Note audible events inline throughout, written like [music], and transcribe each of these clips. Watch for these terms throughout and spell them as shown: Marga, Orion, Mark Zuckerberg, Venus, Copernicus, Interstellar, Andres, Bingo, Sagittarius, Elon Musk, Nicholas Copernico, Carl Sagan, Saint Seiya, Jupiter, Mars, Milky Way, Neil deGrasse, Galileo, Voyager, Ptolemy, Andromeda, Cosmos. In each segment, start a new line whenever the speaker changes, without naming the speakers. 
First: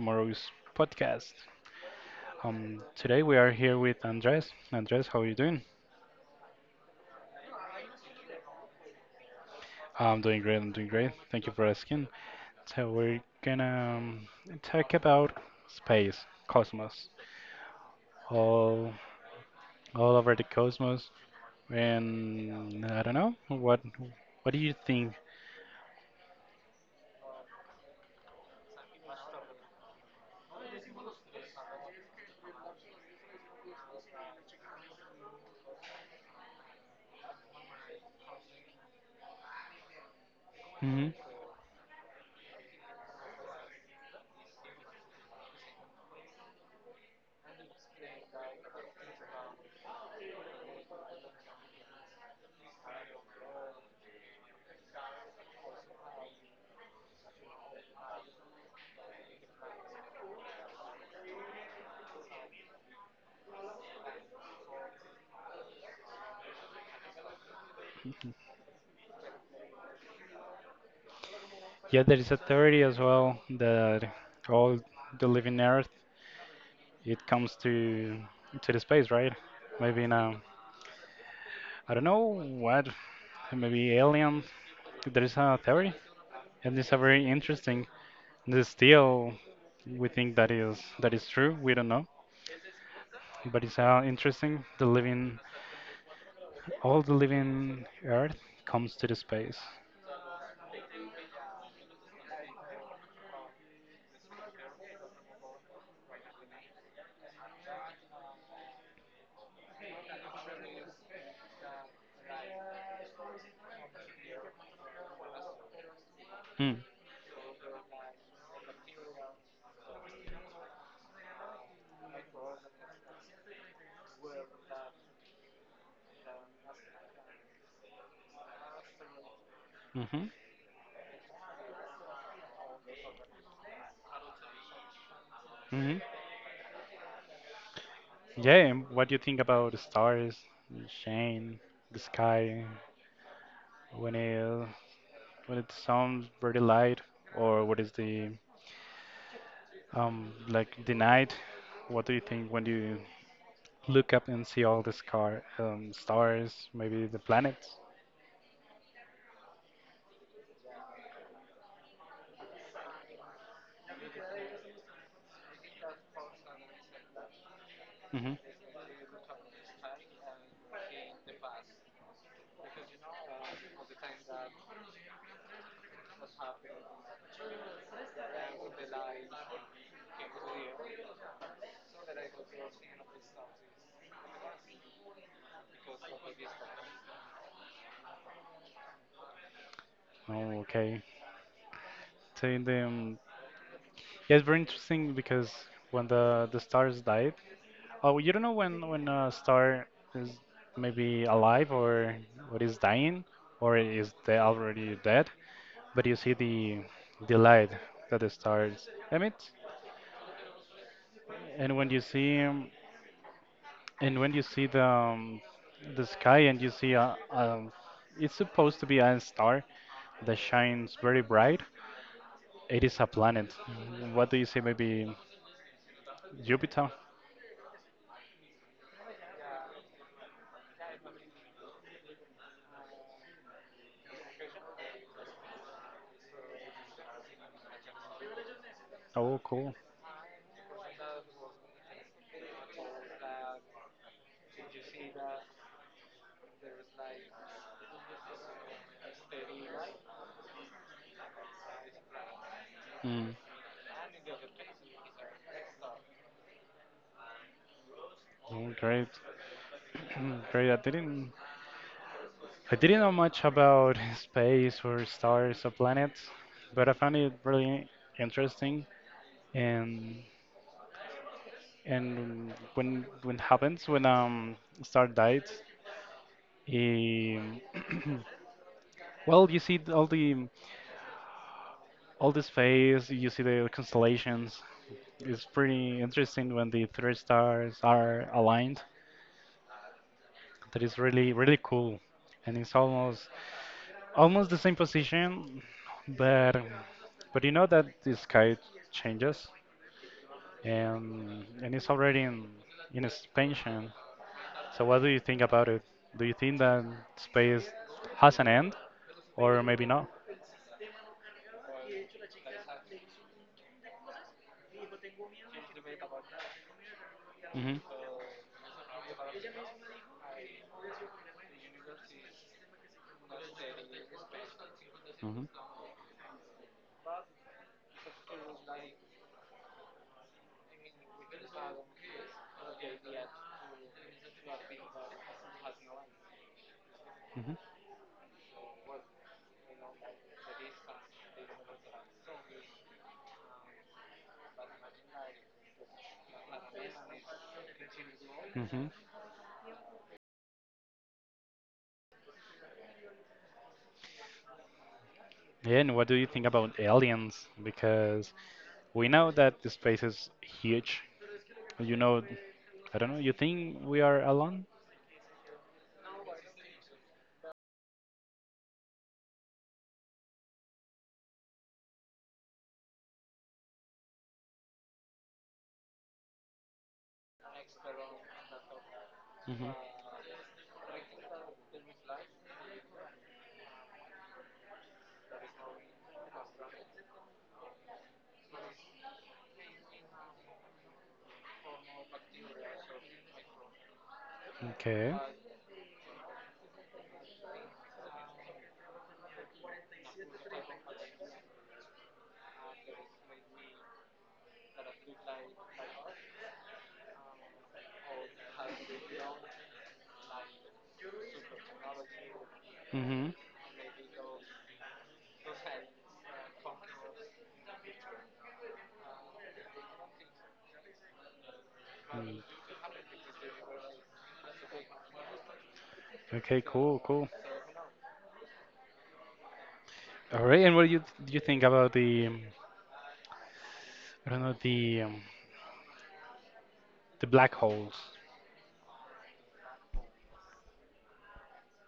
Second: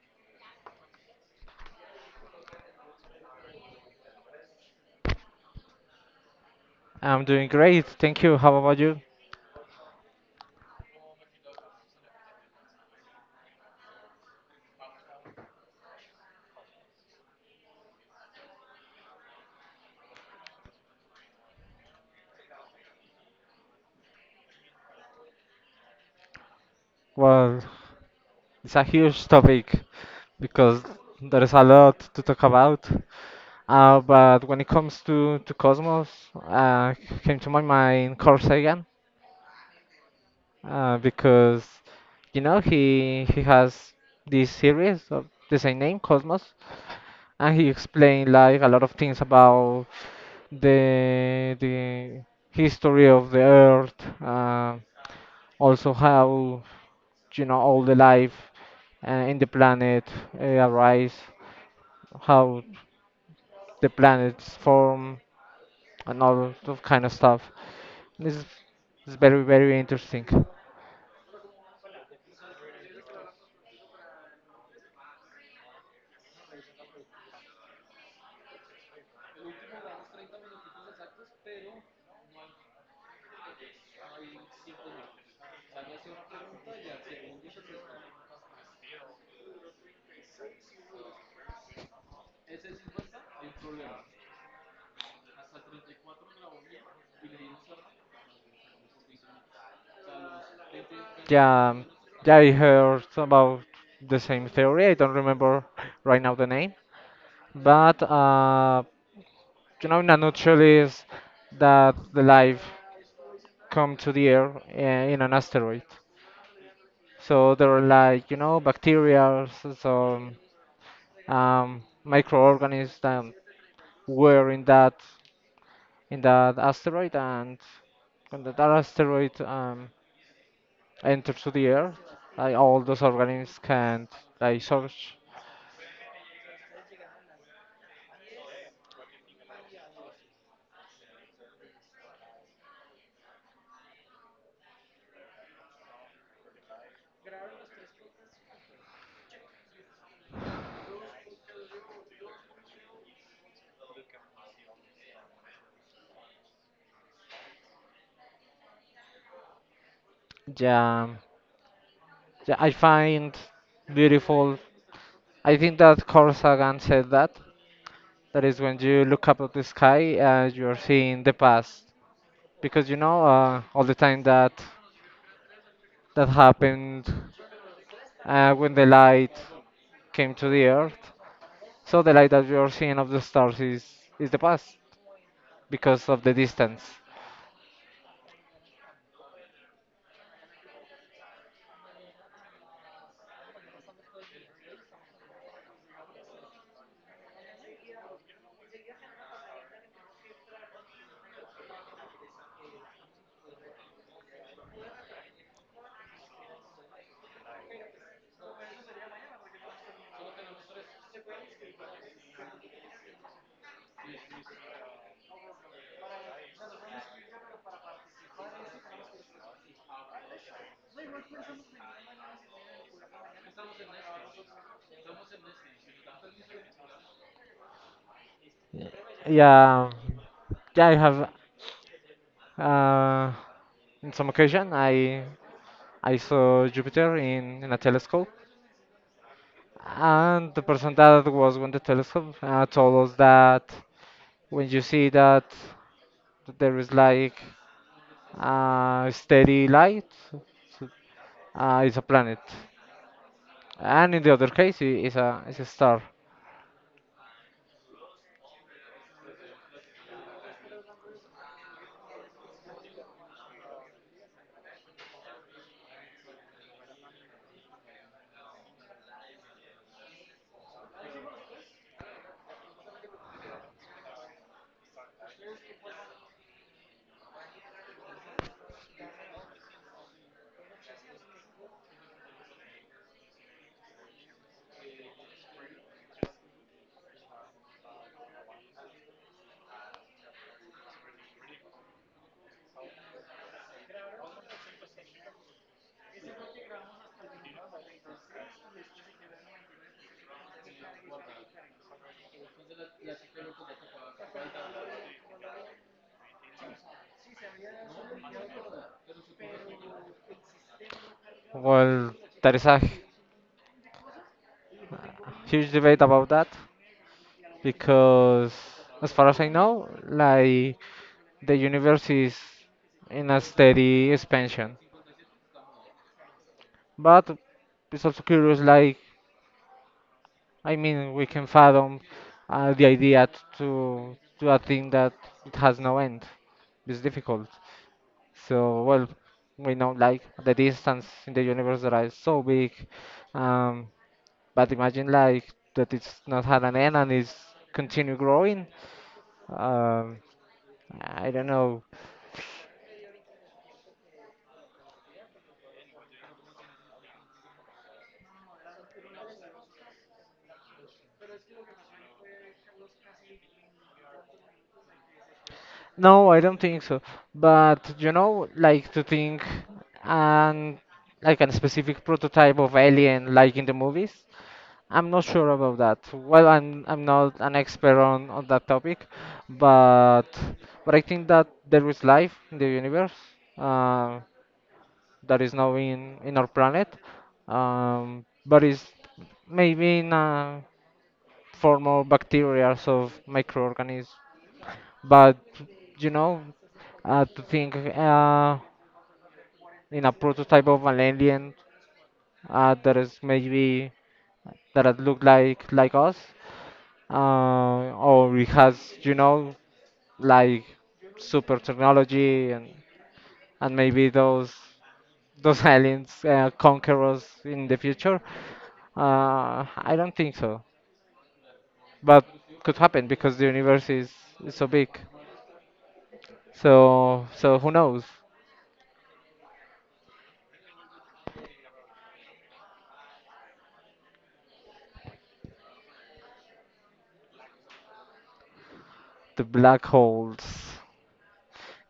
tomorrow's podcast. Today we are here with Andres. Andres, how are you doing?
I'm doing great, thank you. How about you?
I'm doing great, I'm doing great. Thank you for asking. So, we're gonna talk about space, cosmos, all, all over the cosmos. And I don't know, what do you think?
Well, it's a huge topic because there is a lot to talk about. But when it comes to Cosmos, uh, came to my mind Carl Sagan,
Hmm.
because you know, he has this series of the same name Cosmos, and he explained like a lot of things about the history of the Earth, uh, also how you know all the life in the planet arise, how the planets form, and all of kind of stuff. It's, it's very very interesting.
Yeah, there is a theory as well that all the living earth, it comes to the space, right? Maybe now. I don't know what, maybe alien. There is a theory, and it's a very interesting. There's still, we think that is true. We don't know, but it's interesting. The living, all the living Earth comes to the space.
Yeah, um, yeah, I heard about the same theory. I don't remember right now the name, but you know, in a nutshell, is that the life come to the Earth in an asteroid.
Mm.
So there are like you know bacteria, microorganisms that were in that asteroid, and when that asteroid
Mm-hmm.
enters to the Earth, like, all those organisms can like search.
Mm-hmm. Yeah. And what do you think about the stars, Shane, the sky, when it when it sounds very light, or what is the like the night? What do you think when you look up and see all the stars, maybe the planets.
Yeah, yeah, I find beautiful. I think that Carl Sagan said that.
Hmm.
That is when you look up at the sky, you're seeing the past because you know all the time that that happened when the light came to the earth. So the light that you're seeing of the stars is the past because of the distance.
Oh, okay. So in the yeah, it's very interesting because when the stars died, oh, you don't know when a star is maybe alive or what is dying or is they already dead, but you see the light that the stars emit, and when you see And when you see the sky and you see a it's supposed to be a star that shines very bright. It is a planet. Mm, what do you say? Maybe Jupiter.
Yeah, yeah. I have uh, in some occasion I saw Jupiter in a telescope,
Oh, cool.
and the person that was with the telescope told us that when you see that there is like steady light, it's a planet,
Mm.
and in the other case, it's a star.
Oh, great, [clears throat] great. I didn't know much about [laughs] space or stars or planets, but I found it really interesting. And when happens when star dies, he [clears throat] Well, you see all the space, you see the constellations. It's pretty interesting when the three stars are aligned. That is really really cool, and it's almost the same position, but you know that the sky changes, and it's already in expansion. So what do you think about it? Do you think that space has an end, or maybe not?
Well, there is a huge debate about that
Hmm.
because as far as I know, like the universe is in a steady expansion.
Hmm.
But it's also curious, like I mean, we can fathom the idea to a thing that it has no end. It's
Hmm.
difficult.
Hmm.
So well, we know like the distance in the universe that is so big, um, but imagine like that it's not had an end and it's continue growing. Um, I don't know.
Yeah, and what do you think about aliens? Because we know that the space is huge. You know, I don't know, you think we are alone?
No, I don't think so. But you know, like to think and like a specific prototype of alien like in the movies. I'm not sure about that. Well, I'm not an expert on that topic,
Hmm.
but but I think that there is life in the universe uh, that is now in our planet, but it's maybe in a form of bacteria of microorganisms.
Okay.
But you know, to think in a prototype of an alien that is maybe that it look like us, uh, or it has you know like super technology
Hmm.
and maybe those [laughs] aliens conquer us in the future. I don't think so, but
Mm.
could happen because the universe is so big.
Okay, cool,
So
cool.
so who knows?
All right, and what do you think about the I don't know the black holes?
The black holes.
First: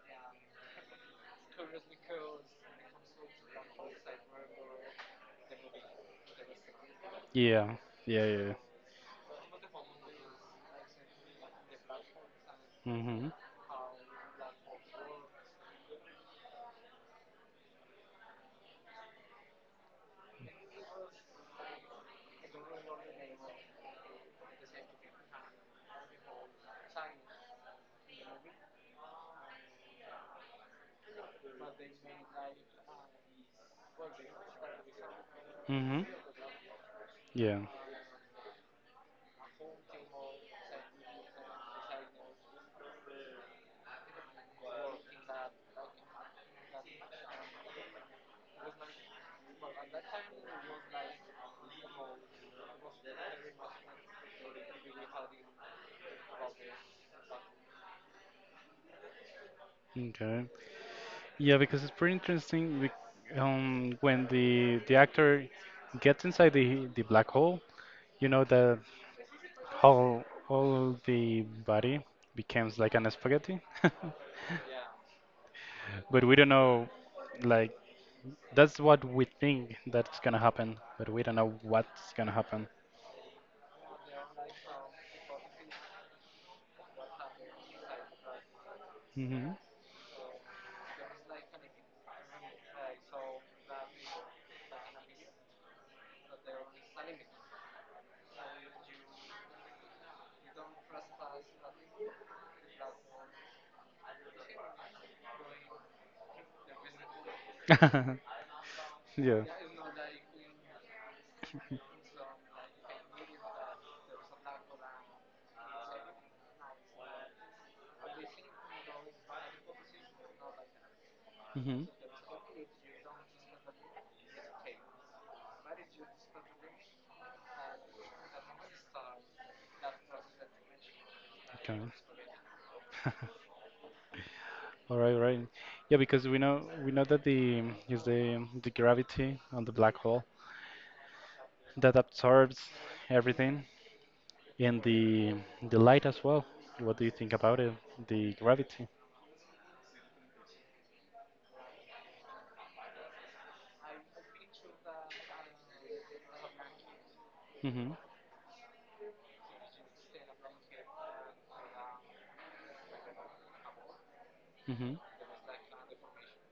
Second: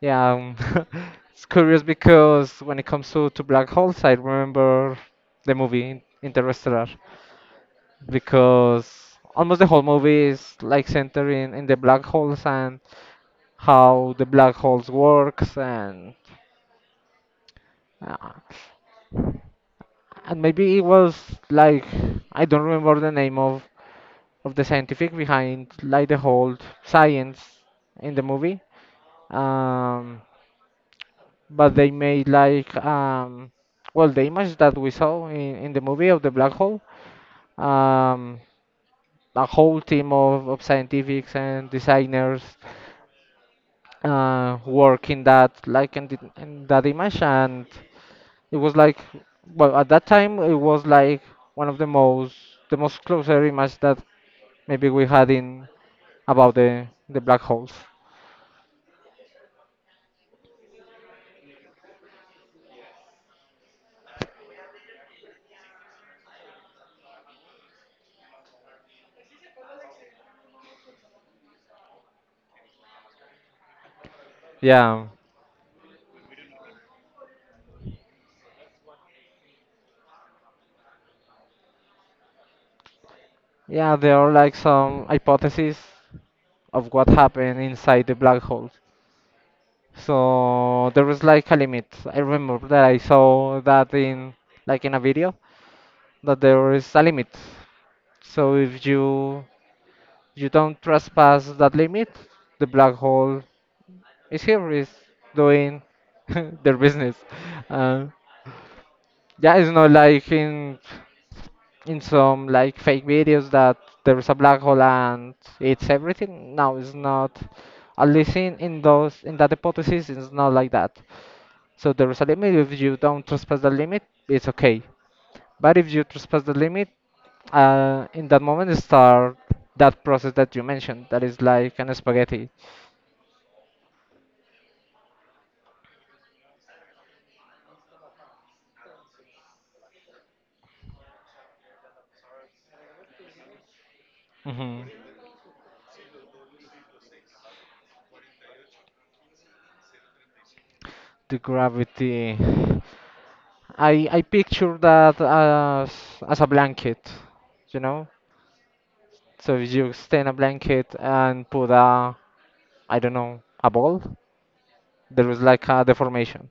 Yeah, um, [laughs] it's curious because when it comes to black holes, I remember the movie Interstellar
Yeah, yeah, yeah.
because almost the whole movie is like centered in the black holes and
Mm-hmm.
how the black holes works uh, and maybe it was like I don't remember the name of the scientific behind like the whole science in the movie. Um, but they made like well the image that we saw in the
Mm-hmm.
movie of the black hole
Yeah.
um a whole team of scientifics and designers work in that like in, the, in that image and it was like well at that time it was like one of the most closer image that maybe we had in about the black holes.
Okay. Yeah, because it's pretty interesting. When the actor gets inside the black hole, you know that whole all the body becomes like an spaghetti. [laughs]
Yeah,
But we don't know, like, that's what we think that's gonna happen, but we don't know what's gonna happen.
yeah, there are like some hypotheses of what happened inside the black holes.
Hmm.
So there was like a limit. I remember that I saw that in like in a video that there is a limit. So if you you don't trespass that limit, the black hole is here is doing [laughs] their business. Uh,
[laughs] Yeah.
yeah, it's not like in some like fake videos that there is a black hole and it's everything. No, it's not. At least in those in that hypothesis, it's not like that.
Hmm.
So there is a limit. If you don't trespass the limit, it's okay. But if you trespass the limit, in that moment start that process that you mentioned. That is
Okay.
like an spaghetti.
All right, right. Yeah, because we know that the gravity on the black hole that absorbs everything and
Hmm.
the light as well. What do you think about it? The gravity.
The gravity. I picture that as a blanket, you
Mhm.
know. So if you extend a blanket and put a I don't know a ball,
Mhm.
there is like a deformation.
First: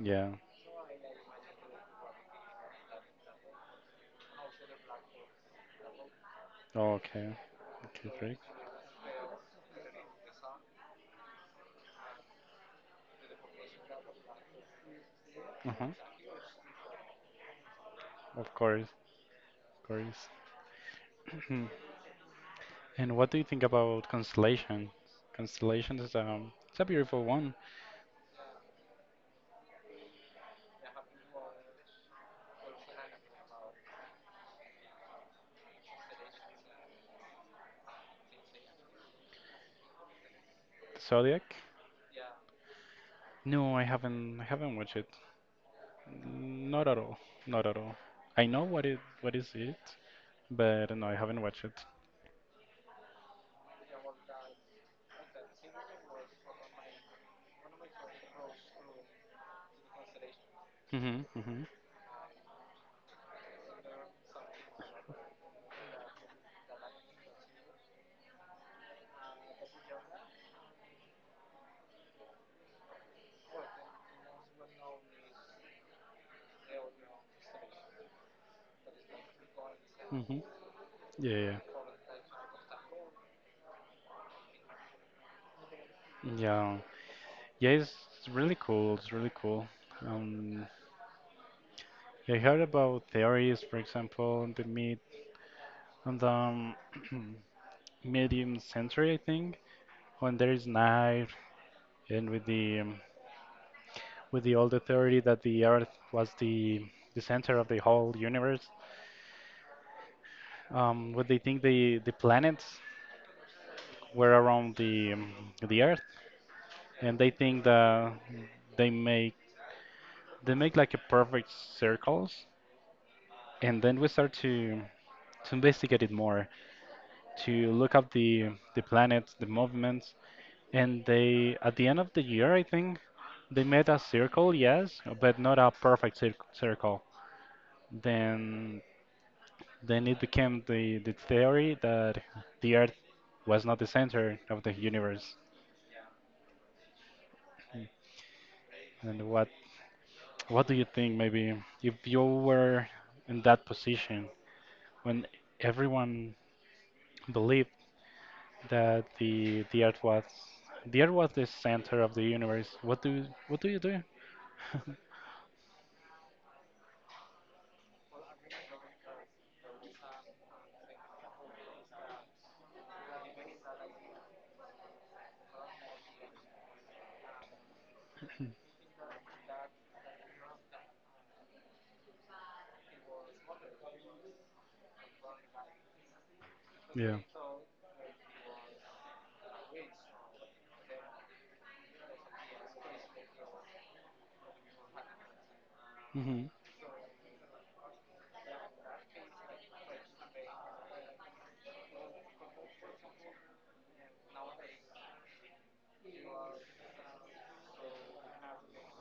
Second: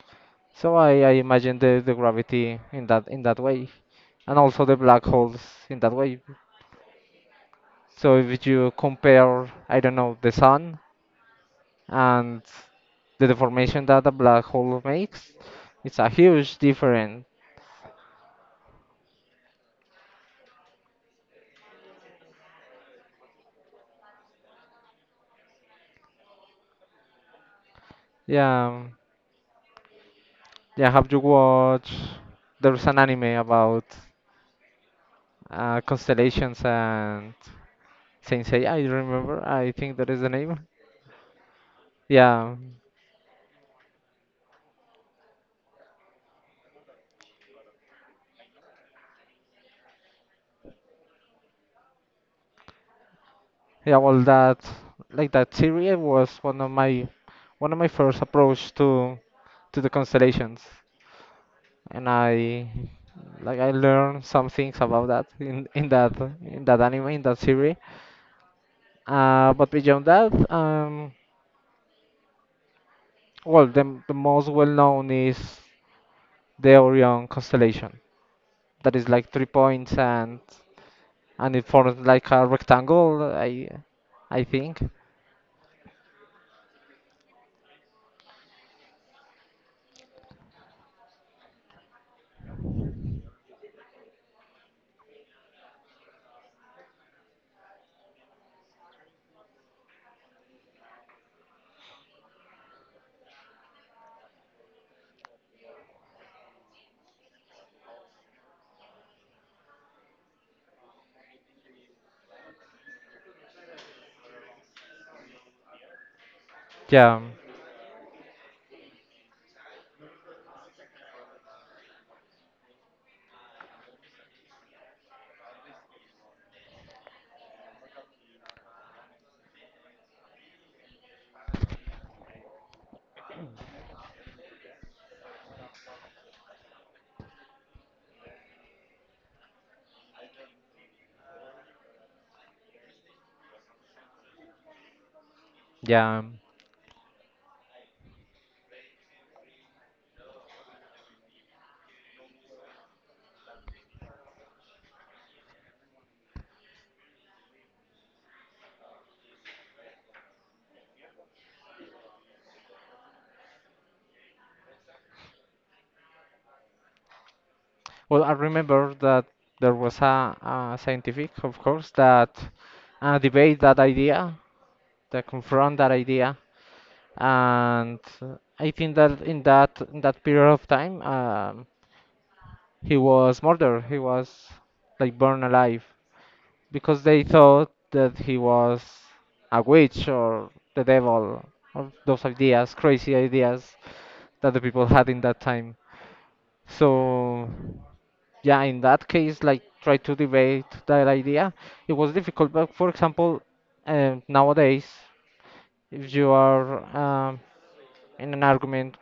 Yeah.
So I imagine the gravity in that way, and also the black holes in that way.
Okay. Okay,
So
great.
if you compare, I don't know, the sun and the deformation that a black hole makes,
Uh-huh.
it's a huge difference.
Of course. Of course. [clears throat] And what do you think about constellation? Constellation is it's a beautiful one.
Yeah, um, yeah. Have you watched? There's an anime about constellations and Saint Seiya. I remember. I think that is the name.
The zodiac?
Yeah,
No, I haven't watched it. Not at all. Not at all. I know what is it, but no, I haven't watched it.
yeah. Well, that like that series was one of my first approach to the constellations.
Hmm. Hmm.
And I like I learned some things about that in that anime in that series. But beyond that, well, the most well known is the Orion constellation. That is like three points
Hmm.
and
Yeah,
it forms like a rectangle. I think.
yeah, yeah. It's really cool. It's really cool. Um, I heard about theories, for example, in the mid on the [clears throat] medium century, I think, when there is night, and with the old theory that the Earth was the center of the whole universe. What they think the planets were around the Earth, and
Yeah,
they think that they make they make like a perfect circles, and then we start to investigate it more, to look up the planets, the movements, and they at the end of the year, I think, they made a circle, yes, but not a perfect circle. Then then it became the theory that the Earth was not the center of the universe.
yeah.
And what do you think maybe if you were in that position when everyone believed that the earth was the center of the universe. What do you do? [laughs]
Well, I remember that there was a scientific, of course, that debate that idea, that confront that idea and I think that in that in that period of time, he was murdered. He was like burned alive because
Yeah.
they thought that he was a witch or the devil or those ideas, crazy ideas that the people had in that time.
Hmm.
So yeah, in that case, like try to debate that idea. It was difficult, but for example, nowadays, if you are in an argument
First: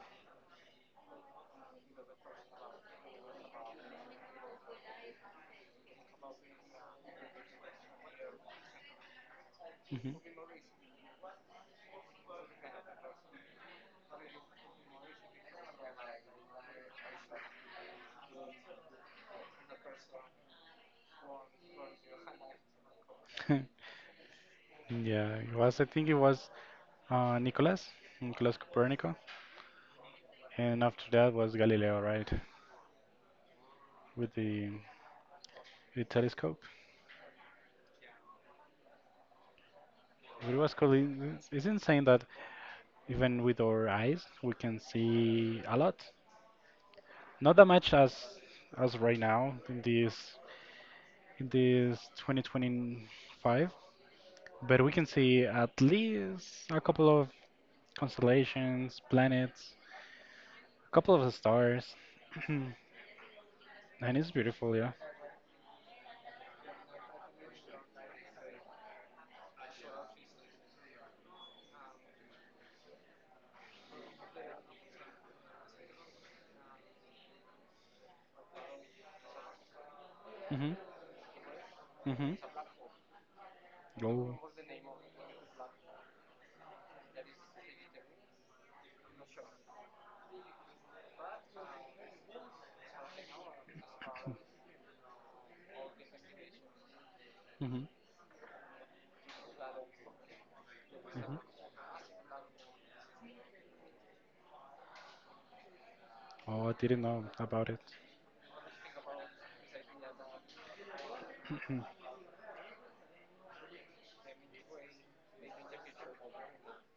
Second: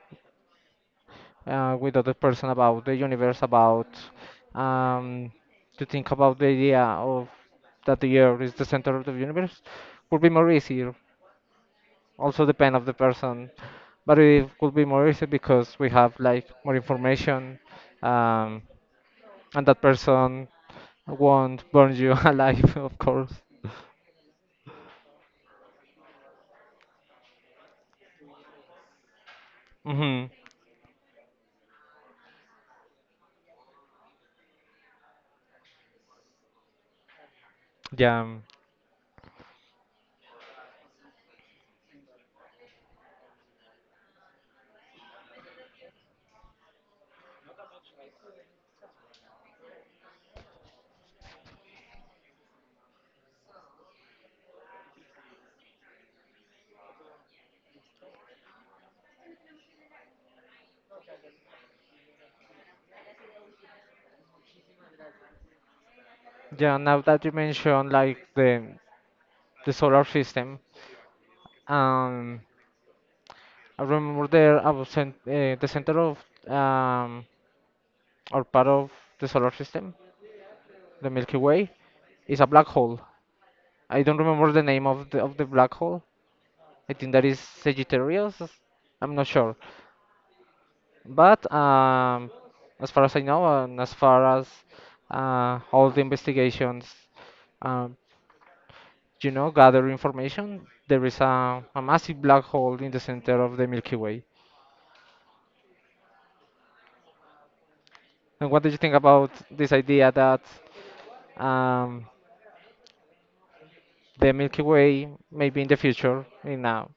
with other person about the universe, about um, to think about the idea of that the Earth is the center of the universe
Hmm.
would be more easier. Also depend of the person, but it would be more easy because we have like more information, um, and that person won't burn you [laughs] alive, of course.
[laughs] Yeah. It was. I think it was uh, Nicholas Nicholas Copernico,
Mm-hmm.
and after that was Galileo, right? With the telescope.
Yeah,
But it was cool. It's insane that even with our eyes we can see a lot. Not that much as right now in this 2025. But we can see at least a couple of constellations, planets, a couple of stars. [clears throat] And it's beautiful, yeah.
yeah. Now that you mentioned like the solar system, um, I remember there I was cent the center of um, or part of the solar system,
Hmm.
the Milky Way,
Hmm.
is a black hole. I don't
Oh.
remember the name of the black hole. I think that is Sagittarius. I'm not sure, but as far as I know, and as far as all the investigations,
Hmm.
um, you know, gather information, there is
Hmm.
a massive black hole in the center of the Milky Way.
Oh, I didn't know about it.
And what do you think about this idea that um,
[clears throat]
the Milky Way, maybe in the future, in a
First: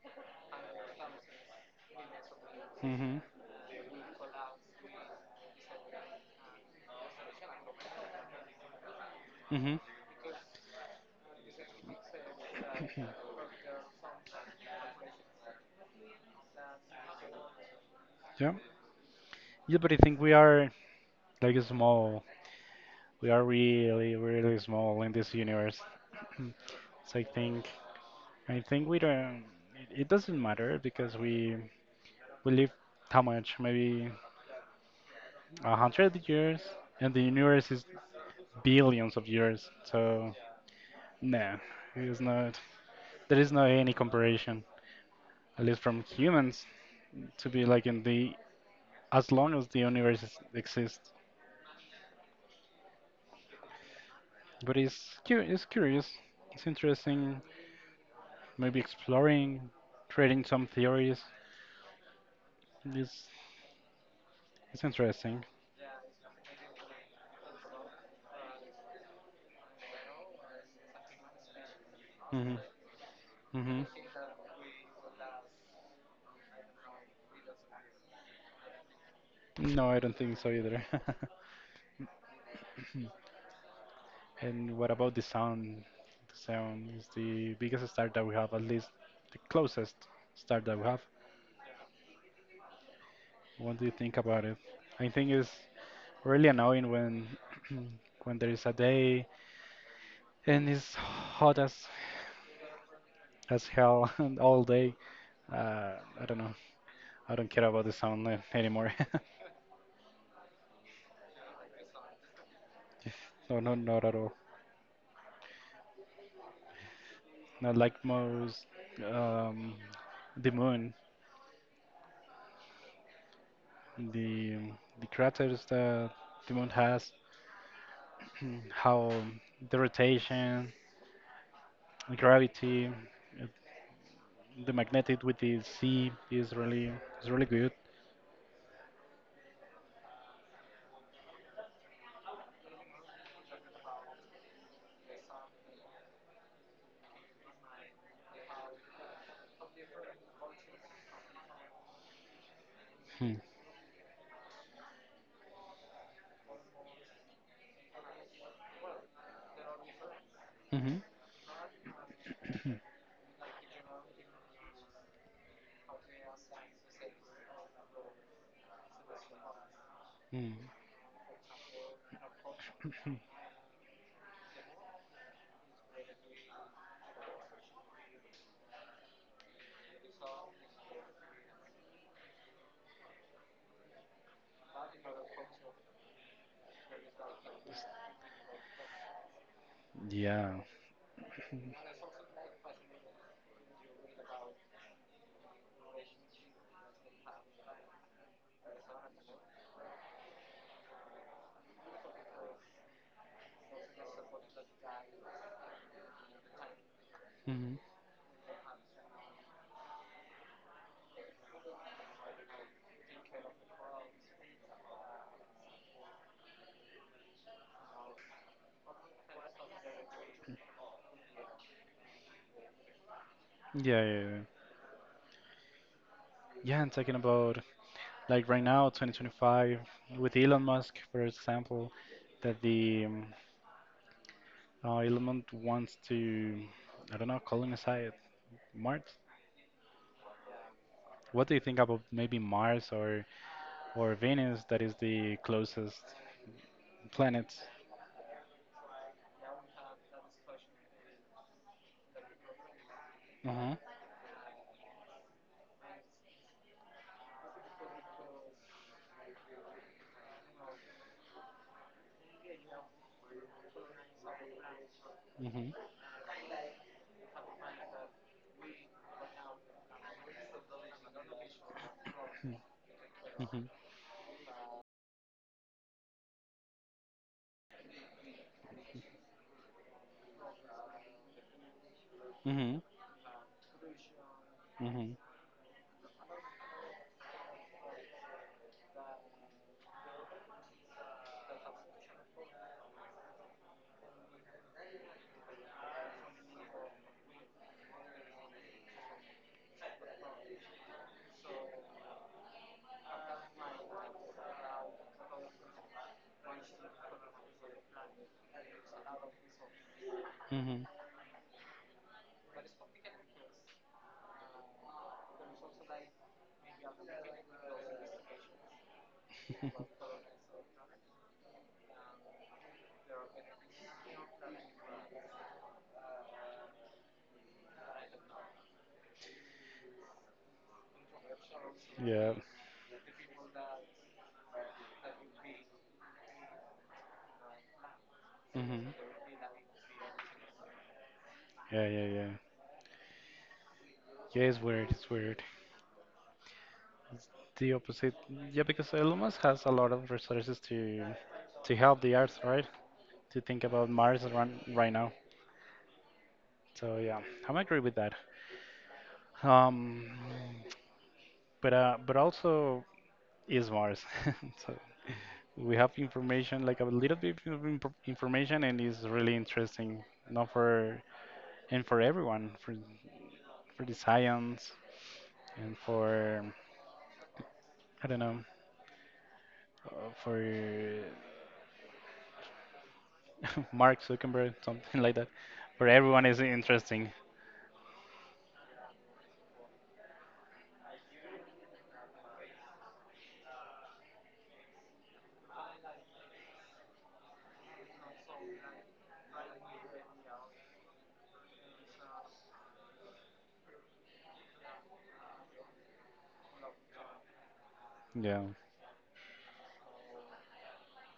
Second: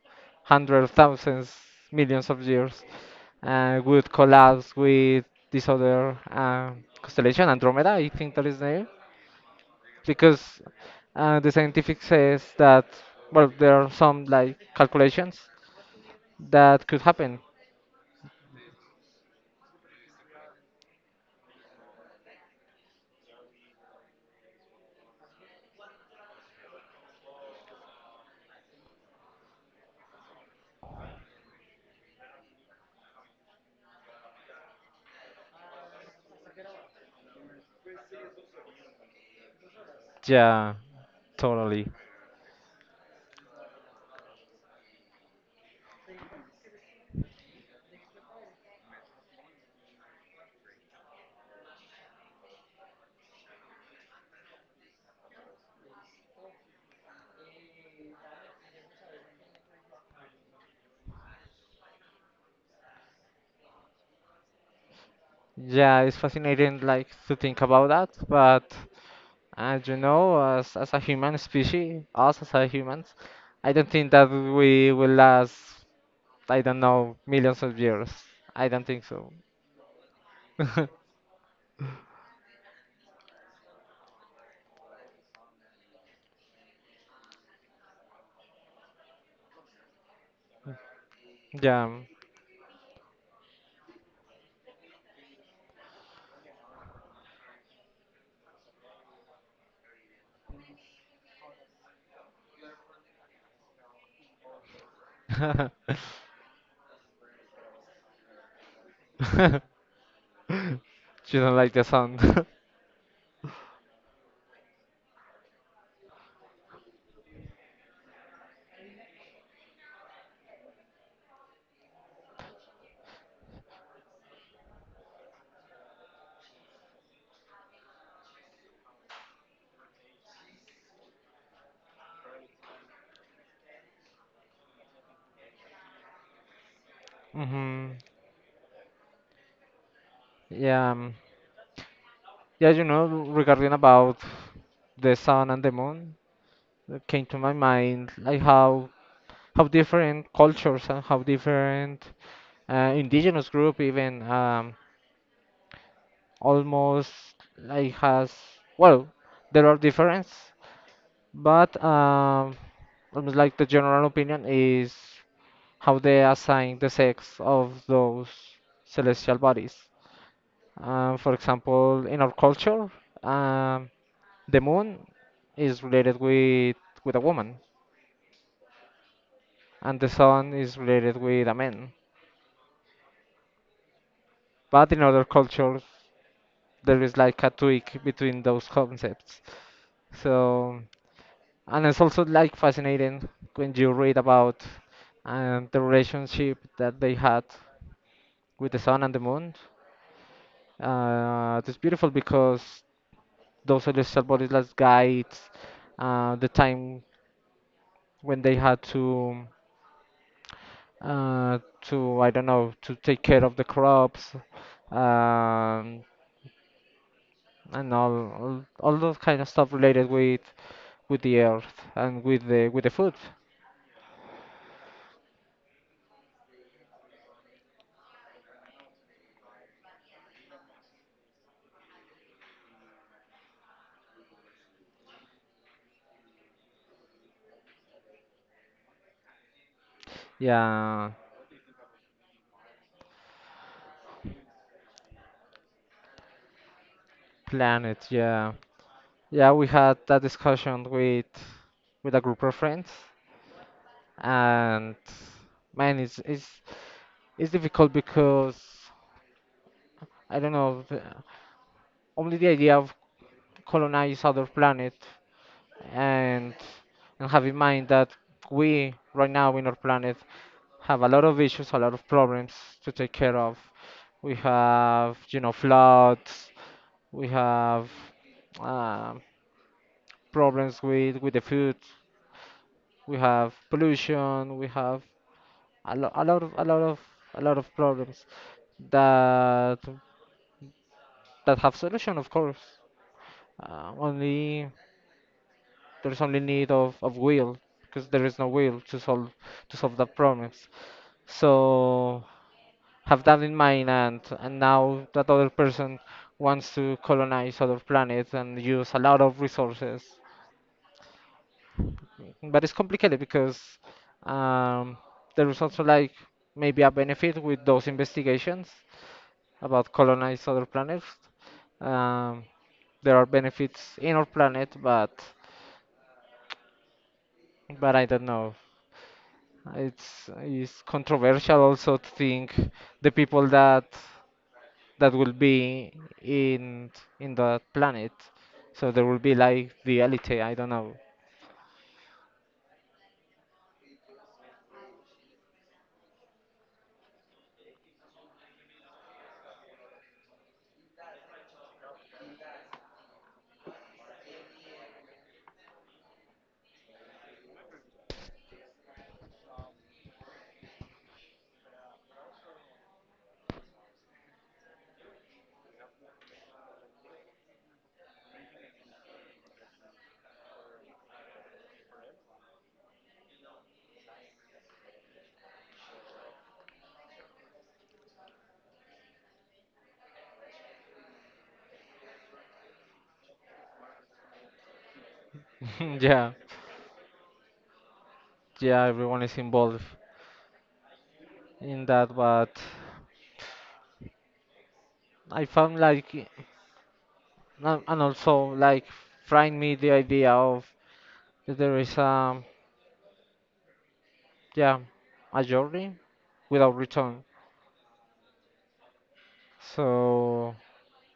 hundred thousands, millions of years,
Hmm.
would collapse with this other constellation, Andromeda, I think that is the name,
Hmm.
because the scientific says that,
[clears throat]
well, there are some like calculations that could happen.
Yeah. Yeah, but I think we are like small. We are really, really small in this universe. [clears throat] So I think we don't. It doesn't matter because we live how much? Maybe 100 years, and the universe is billions of years. So,
Yeah,
no,
totally.
it is not. There is no any comparison, at least from humans, to be like in the as long as the universe is, exists. But it's curious. It's interesting. Maybe exploring, creating some theories. It's it's interesting.
Yeah, it's fascinating like to think about that, but and you know, as a human species, us as
Mhm.
a humans, I
Mhm.
don't think that we will last, I don't know, millions of years. I don't think so.
No, I don't think so either. [laughs]
[laughs]
And what about the sound? The sound is the biggest star that we have, at least the closest star that we have.
Yeah.
What do you think about it? I think it's really annoying when [clears throat] when there is a day and it's hot as hell [laughs] and all day. Uh,
[laughs]
I don't know. I don't care about the sound anymore. [laughs]
You don't like the sound.
No, no, not at all. Not like most um, the moon. the the craters that the moon has, [clears throat] how the rotation, the gravity, uh, the magnetic with the sea is really
[laughs]
good.
Hmm. Yeah. um, yeah, you know, regarding about the sun and the moon, it came to my mind like how different cultures and how different
Hmm.
indigenous group even almost like has well there are difference
Mm-hmm.
but almost like the general opinion is how they assign the sex of those celestial bodies
Mm.
um, for example in our culture um, the moon is related with a woman and the sun is related with a man but in other cultures there is like a tweak between those concepts
Yeah.
so and it's also like fascinating when you read about the relationship that they had with the sun and the moon. It's beautiful because those celestial bodies that guides the time
Mm-hmm.
when they had to I don't know to take care of the crops um, and all those kind of stuff related with the earth and with the food.
Yeah, yeah, yeah. Yeah, I talking about like right now, 2025, with Elon Musk, for example, that the Elon Musk wants to, I don't know, colonize Mars.
Yeah,
What do you think about maybe Mars or Venus, that is the closest planet.
planet. Yeah. Yeah, we had that discussion with a group of friends,
Uh-huh.
and man, it's it's difficult because I don't know, only the idea of colonize other planet
Mhm.
and and have in mind that we right now in our planet have a lot of issues, a lot of problems to take care of.
Mhm.
We have, you know, floods. We have um, problems with the food.
Mhm.
We have pollution, we have
Mhm.
a lot of a lot of problems that that have solution, of course. Only There's only need of will because there is no will to solve the problems. So have that in mind, and now that other person wants to colonize other planets and use a lot of resources,
Mhm.
but it's complicated because um, there is also like maybe a benefit with those investigations about colonize
[laughs]
other planets. Um, there are benefits in our planet, but I don't know. It's controversial also to
Yeah.
think the people that that will be in in that planet. So
Mhm.
there will be like the elite. I don't know.
Yeah, yeah, yeah. Yeah, it's weird. It's weird. It's the opposite. Yeah, because Elon has a lot of resources to help the Earth, right? To think about Mars run, right now. So yeah, I'm agree with that. Um, but but also is Mars. [laughs] So we have information like a little bit of information and it's really interesting not for and for everyone for the science and for I don't know for [laughs] Mark Zuckerberg something like that for
[laughs]
everyone
Yeah,
is interesting.
yeah, everyone is involved in that, but I found like and also like find me the idea of that there is a yeah a journey without return.
Yeah.
So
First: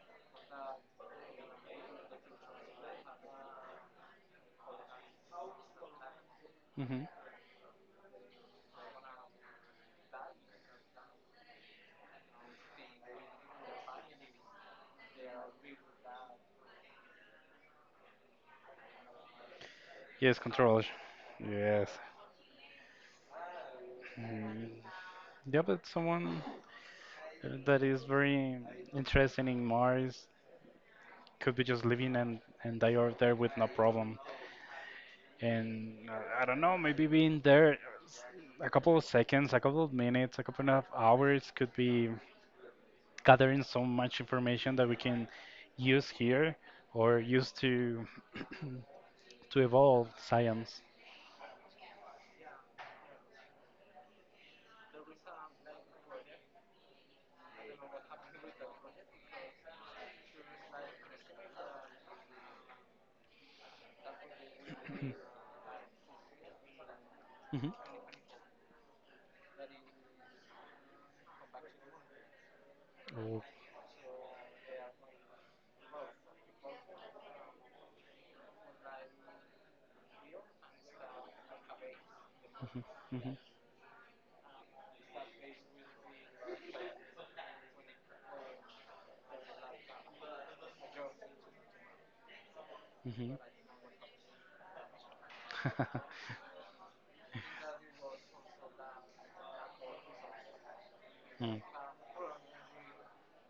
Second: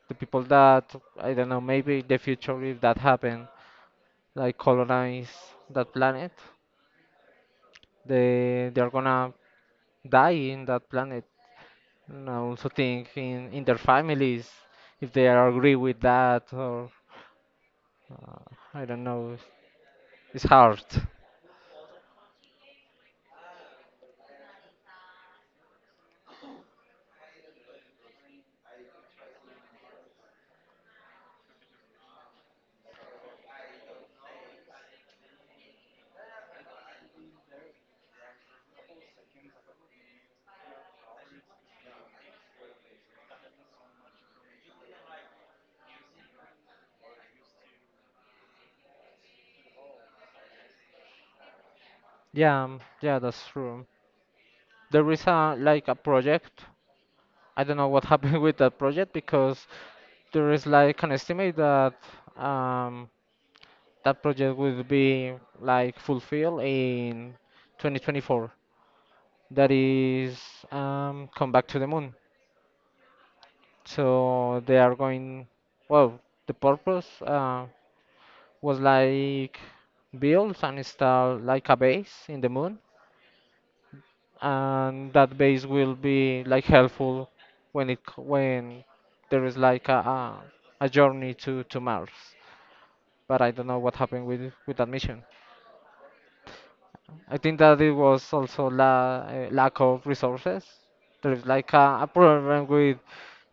the people that I don't know maybe in the future if that happen, like colonize that planet,
Hmm.
they are gonna die in that planet. And I also think in their families, if they are agree with that or uh, I don't know.
Yes
It's hard.
controllers. Yes. Mm, yeah but someone that is very interested in mars could be just living and die over there with no problem. And I don't know, maybe being there s- a couple of seconds, a couple of minutes, a couple of hours could be gathering so much information that we can use here or use to [clears throat] to evolve science.
Yeah, yeah, that's true. There is a like a project. I don't know what [laughs] happened with that project because there is like an estimate that um, that project will be like fulfilled in
Hmm.
2024. That is come back to the moon.
Oh.
So they are going. Well, the purpose was like build and install like a base in the moon,
Hmm.
and that base will be like helpful when when there is like a journey to Mars.
Hmm.
But I don't know what happened with that mission.
[laughs]
I think that it was also la lack of resources. There is
Mm.
like a problem with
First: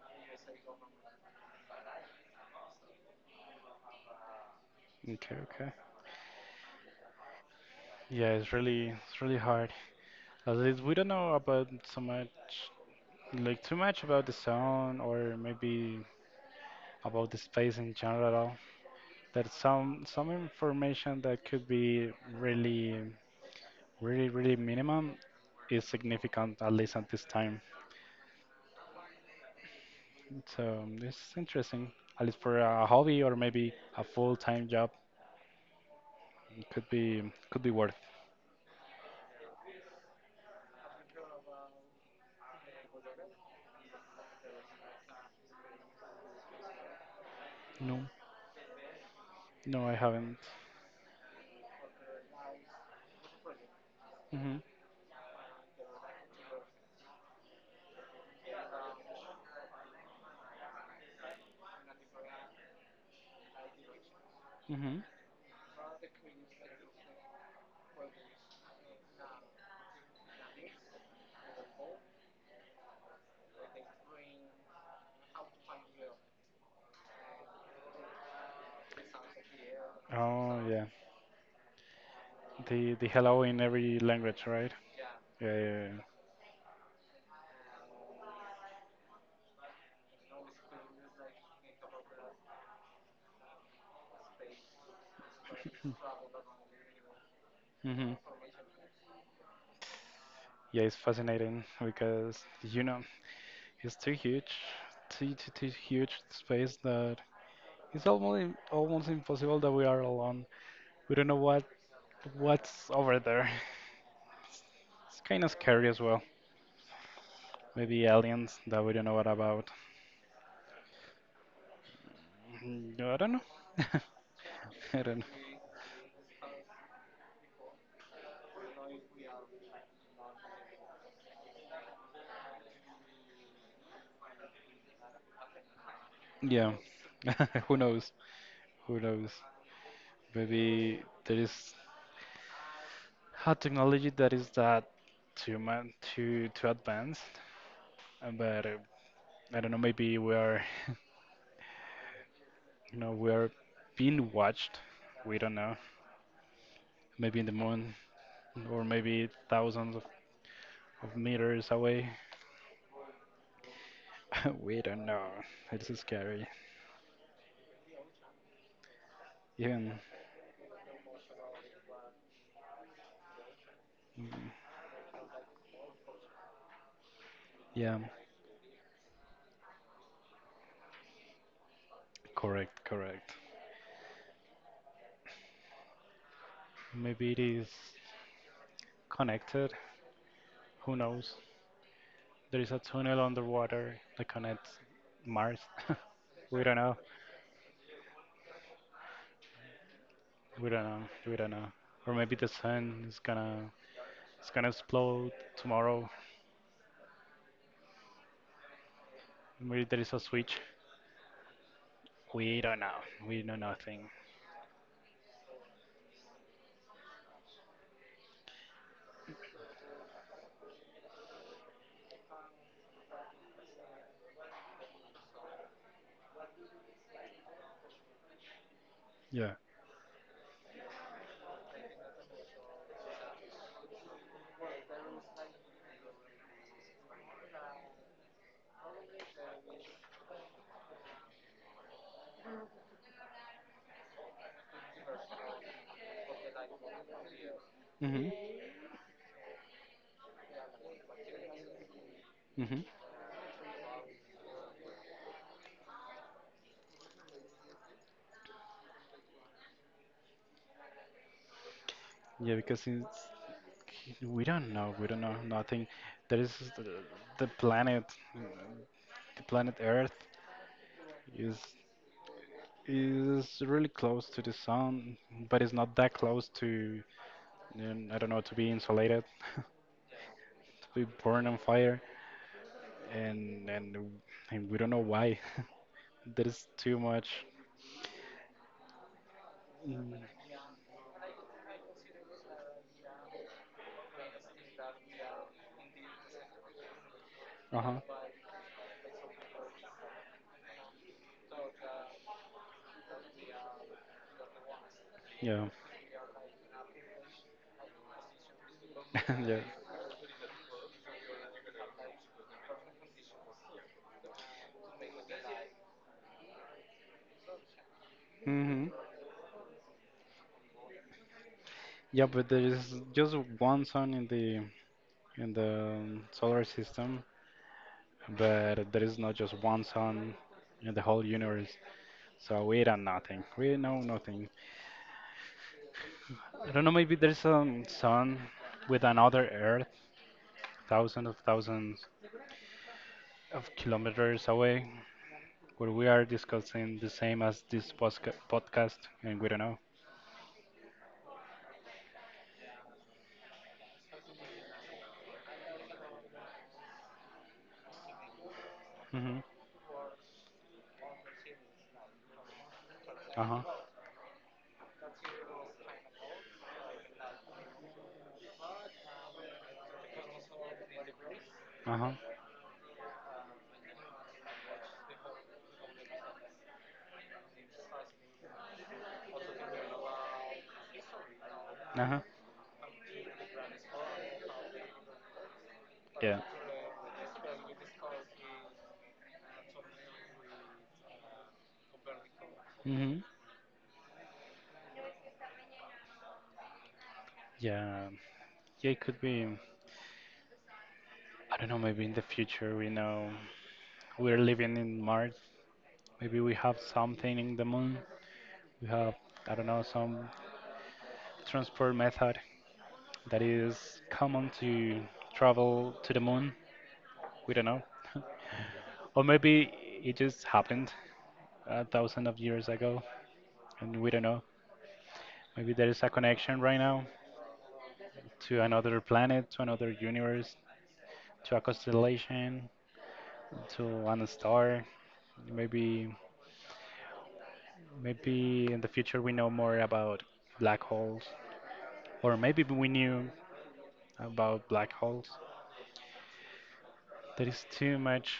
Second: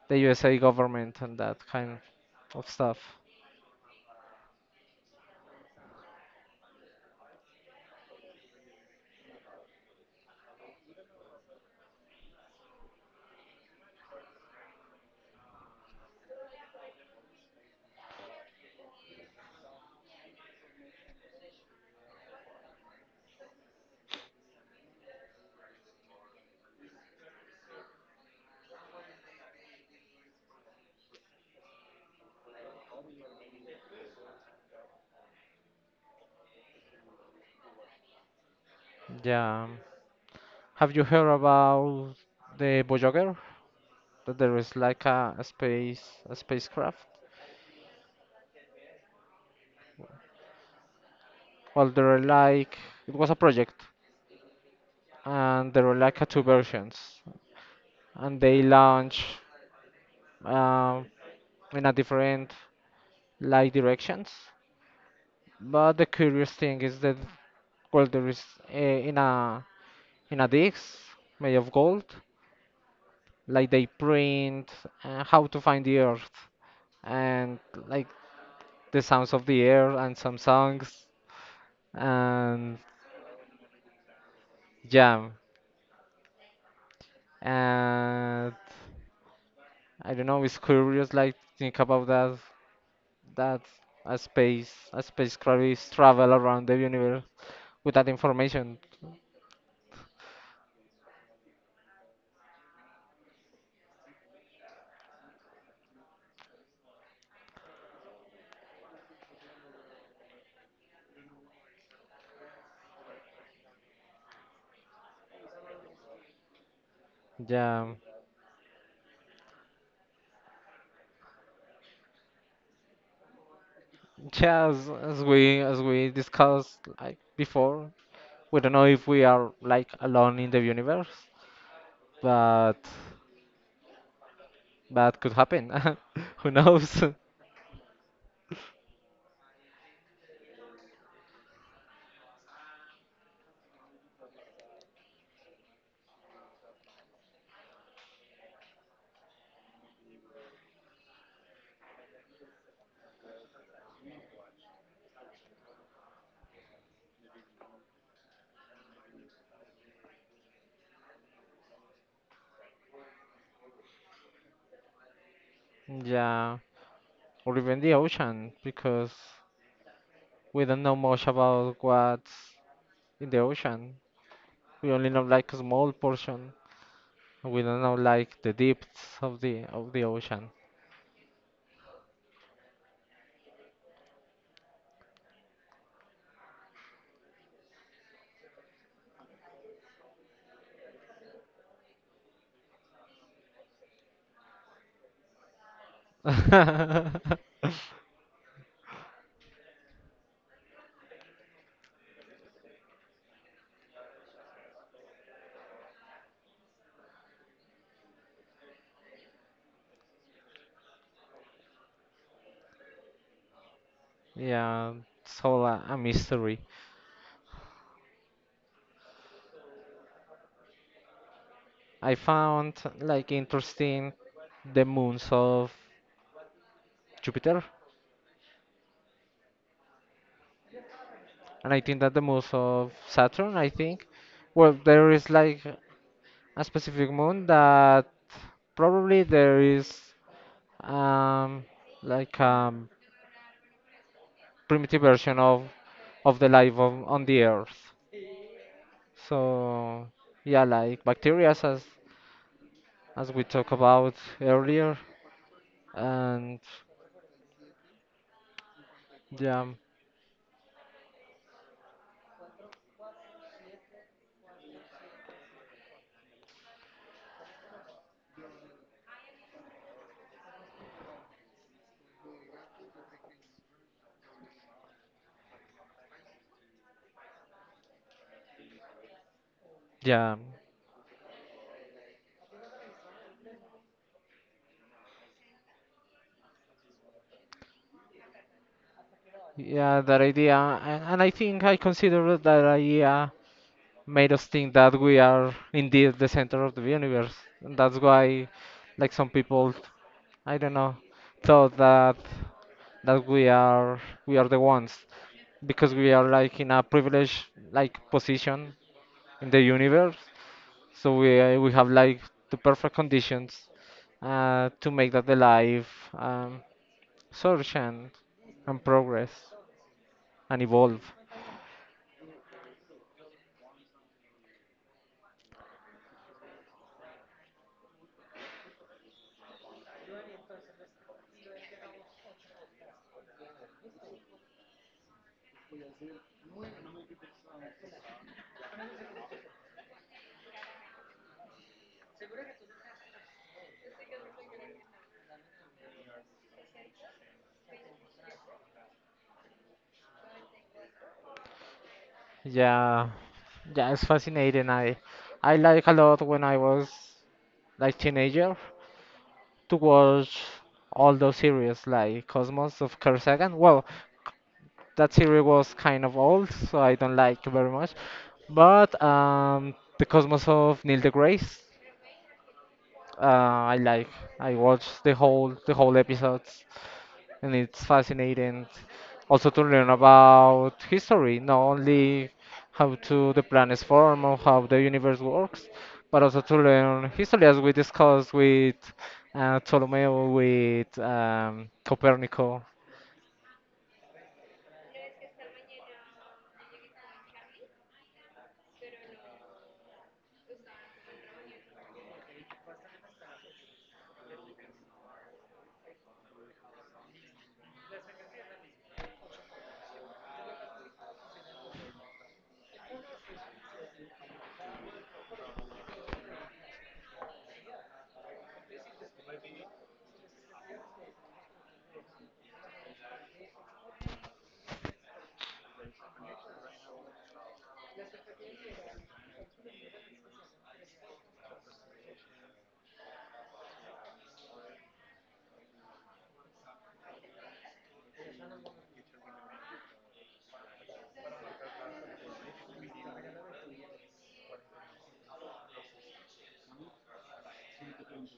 the USA government and that kind of stuff.
Okay, okay. Yeah, it's really hard. At least we don't know about so much, like too much about the sun or maybe about the space in general. There's some information that could be really, really, really minimum is significant at least at this time. So this is interesting. At least for a hobby or maybe a full-time job, it could be worth.
Yeah. Have you heard about the Voyager? That there is like a space a spacecraft.
No, no, I haven't.
Well, there are like it was a project,
Mhm,
and there were like two versions, and they launch um, in a different like directions.
mhm.
But the curious thing is that, well, there is uh, in a in a disc made of gold, like they print how to find the earth and like the sounds of the air and some
Oh yeah,
songs and
the hello in every language, right?
jam
Yeah, yeah, yeah.
and I don't know. It's curious like think about that that a spacecraft is travel around the universe with that
Mhm.
information.
Yeah, it's fascinating because you know it's too huge, too huge space that It's almost almost impossible that we are alone. We don't know what's over there. [laughs] It's kind of scary as well.
Yeah,
Maybe aliens that we don't know what about. Mm, I don't know.
yeah.
[laughs] I don't know.
As we discussed like before, we don't know if we are like alone in the universe, but that could happen. [laughs] Who
Yeah.
knows? [laughs]
[laughs] Who knows? Who knows? Maybe there is a technology that is that too man too too advanced. But I don't know. Maybe we are being watched. We don't know. Maybe in the moon, or maybe thousands of meters away. [laughs] We don't know. It's scary.
Yeah, or even the ocean because
Even
we don't know much about what's in the ocean.
mm,
We only know like a small portion. We don't know
yeah,
like the depths of the ocean.
correct, correct. Maybe it is connected. Who knows? There is a tunnel underwater that connects Mars. [laughs] We don't know.
[laughs]
We don't know. We don't know. Or maybe the sun is gonna explode tomorrow. Maybe there is a switch. We don't know. We know nothing.
Yeah, it's all a mystery. I found like interesting the moons of Jupiter,
Yeah.
and I think that the moons of Saturn, I think, well, there is like a specific moon that probably there is um like primitive version of the life of, on the Earth.
Mhm.
So yeah, like bacteria
Mhm.
as we talked about earlier, and yeah,
Yeah, because it's we don't know. We don't know nothing. There is the planet, uh, the planet Earth is is really close to the sun, but it's not that close to I don't know to be insulated, [laughs] to
yeah,
be born on fire, and and and we don't know why. [laughs] There is too much.
yeah, that idea. And I think I consider that idea made us think that we are indeed the center of the universe. And
Uh
that's
huh.
why, like some people, I don't know, thought that that we are the ones
Yeah.
because we are like in a privileged like position
[laughs]
in
Yeah.
the universe. So we have like the perfect conditions to make that the life um, search and
Mhm.
progress and evolve.
Yeah, but there is just one sun in the solar system, but there is not just one sun in the whole universe, so we don't nothing. We know nothing. I don't know, maybe there's a sun with another Earth, thousands of kilometers away, where we are discussing the same as this podcast, and we don't know.
Yeah, yeah, it's fascinating. I like a lot when I was like teenager
Hmm.
to watch all those series like Cosmos of Carl Sagan.
Uh-huh.
Well, c- that series was kind of old, so I don't like very much. But the Cosmos of Neil deGrasse
Uh-huh.
I like. I watched the whole episodes, and it's fascinating. Also to learn about history, not
Uh-huh.
only how to the planets form or how the universe works, but
Yeah.
also to learn history as we discussed with Ptolemy, with Copernico.
Hmm. Yeah, yeah, it could be. I don't know, maybe in the future, we know, we're living in Mars. Maybe we have something in the moon. We have, I don't know, some transport method that is common to travel to the moon. We don't know. [laughs] Or maybe it just happened a thousand of years ago, and we don't know. Maybe there is a connection right now to another planet, to another universe, to a constellation, to one star. Maybe Maybe in the future we know more about black holes, or maybe we knew about black holes. There is too much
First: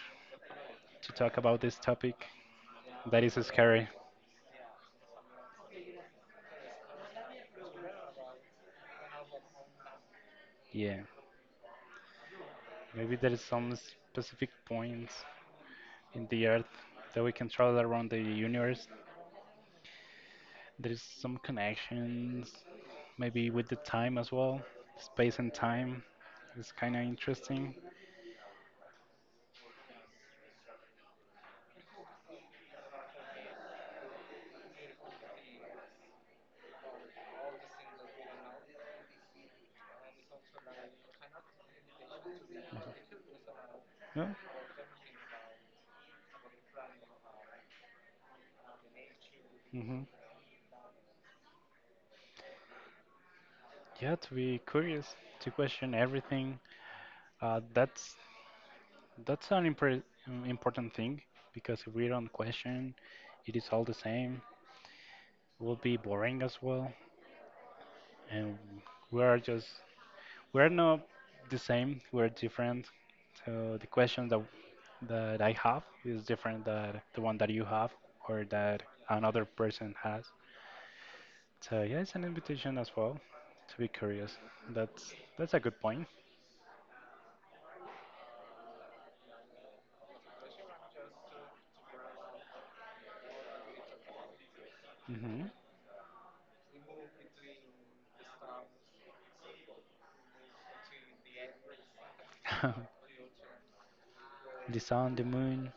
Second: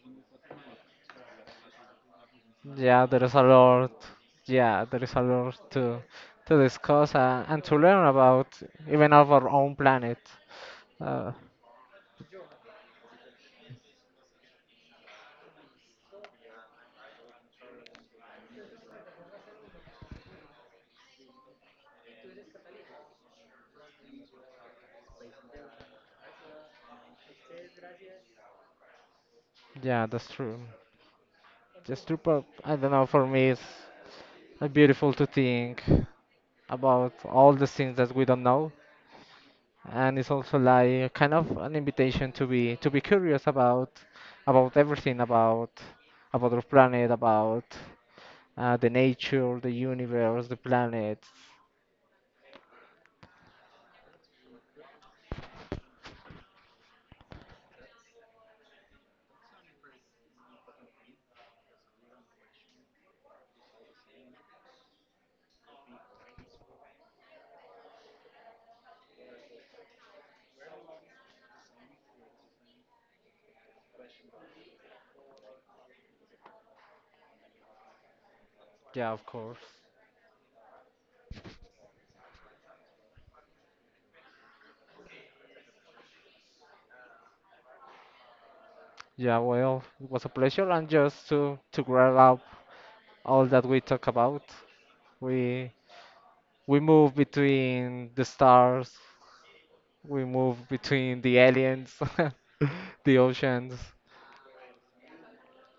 to talk about this topic.
Yeah, there
That is
is a
scary.
lot. Yeah, there is a lot to discuss and to learn about, even of our own planet.
Yeah.
Uh,
Maybe there is some specific points in the Earth that we can travel around the universe. There is some connections, maybe with the time as well, space and time is kind of interesting.
yeah, that's true. Just to, I don't know, for me it's beautiful to think about all the things that we don't know, and it's also like kind of an invitation to be curious
Yeah.
about everything, about our planet, about the nature, the
Hmm.
universe, the planets.
Yeah, to be curious, to question everything. That's an important thing because if we don't question, it is all the same. It will be boring as well, and we are just we are not the same. We're different. So the question that I have is different than the one that you have or that
Yeah, of
another
course.
person has. So yeah, it's an invitation as well to be curious. That's a good point.
Yeah, well, it was a pleasure, and just to wrap up all that we talk about,
Hmm.
we we move between the stars. We move between the aliens, [laughs] the
[laughs]
oceans,
The sun, the moon,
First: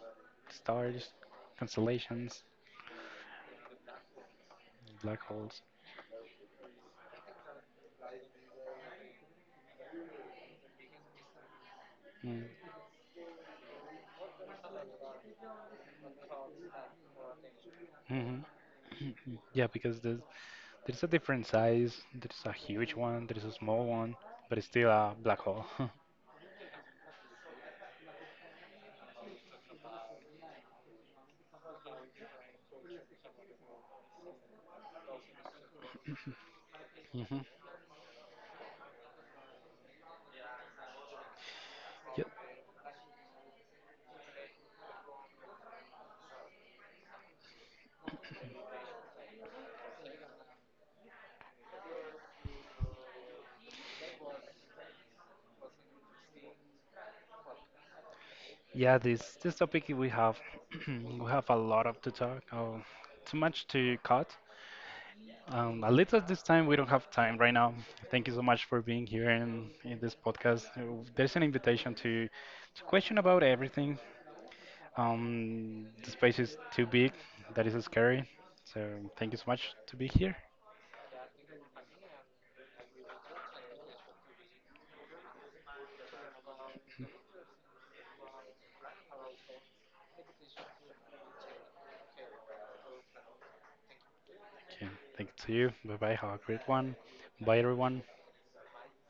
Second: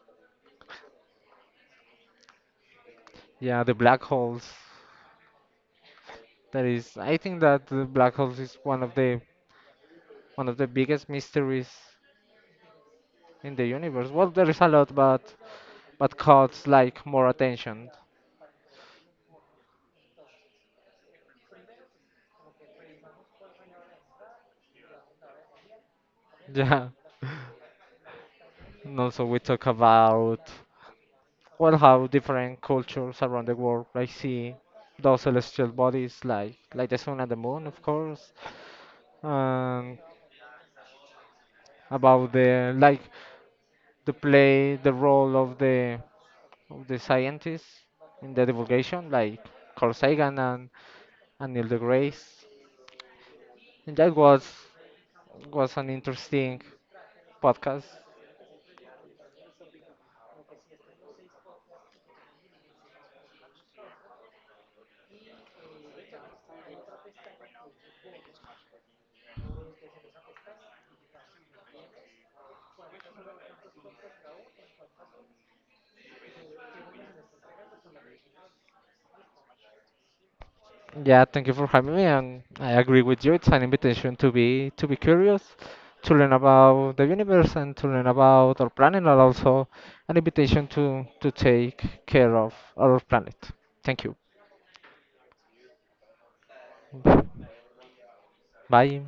stars, constellations,
yeah, the black holes.
black holes.
That is, I think that the black holes is one of the biggest mysteries
Mm-hmm.
in the universe. Well, there is a lot, but caught like more attention. [laughs]
[clears throat] Yeah, because there's a different size. There's a huge one. There's a small one, but it's still a black hole. [laughs]
Yeah. And also we talk about, well, how different cultures around the world like see those celestial bodies like the sun and the
Hmm.
moon, of course. And
Yeah,
about the like to play the role of the scientists in the divulgation, like Carl Sagan and Neil deGrasse. And that was an interesting podcast.
yeah. This topic we have [clears throat] we have a lot of to talk. Oh, too much to cut. At least at this time we don't have time right now. Thank you so much for being here in this podcast. There's an invitation to question about everything. The space is too big. That is scary. So thank you so much to be here.
Yeah, thank you for having me, and I agree with you. It's an invitation to be curious, to learn about the universe, and to learn about our planet, and also an invitation to take care of our planet. Thank you.
Okay, thank you. Bye bye. Have a great one. Bye everyone.
Bye.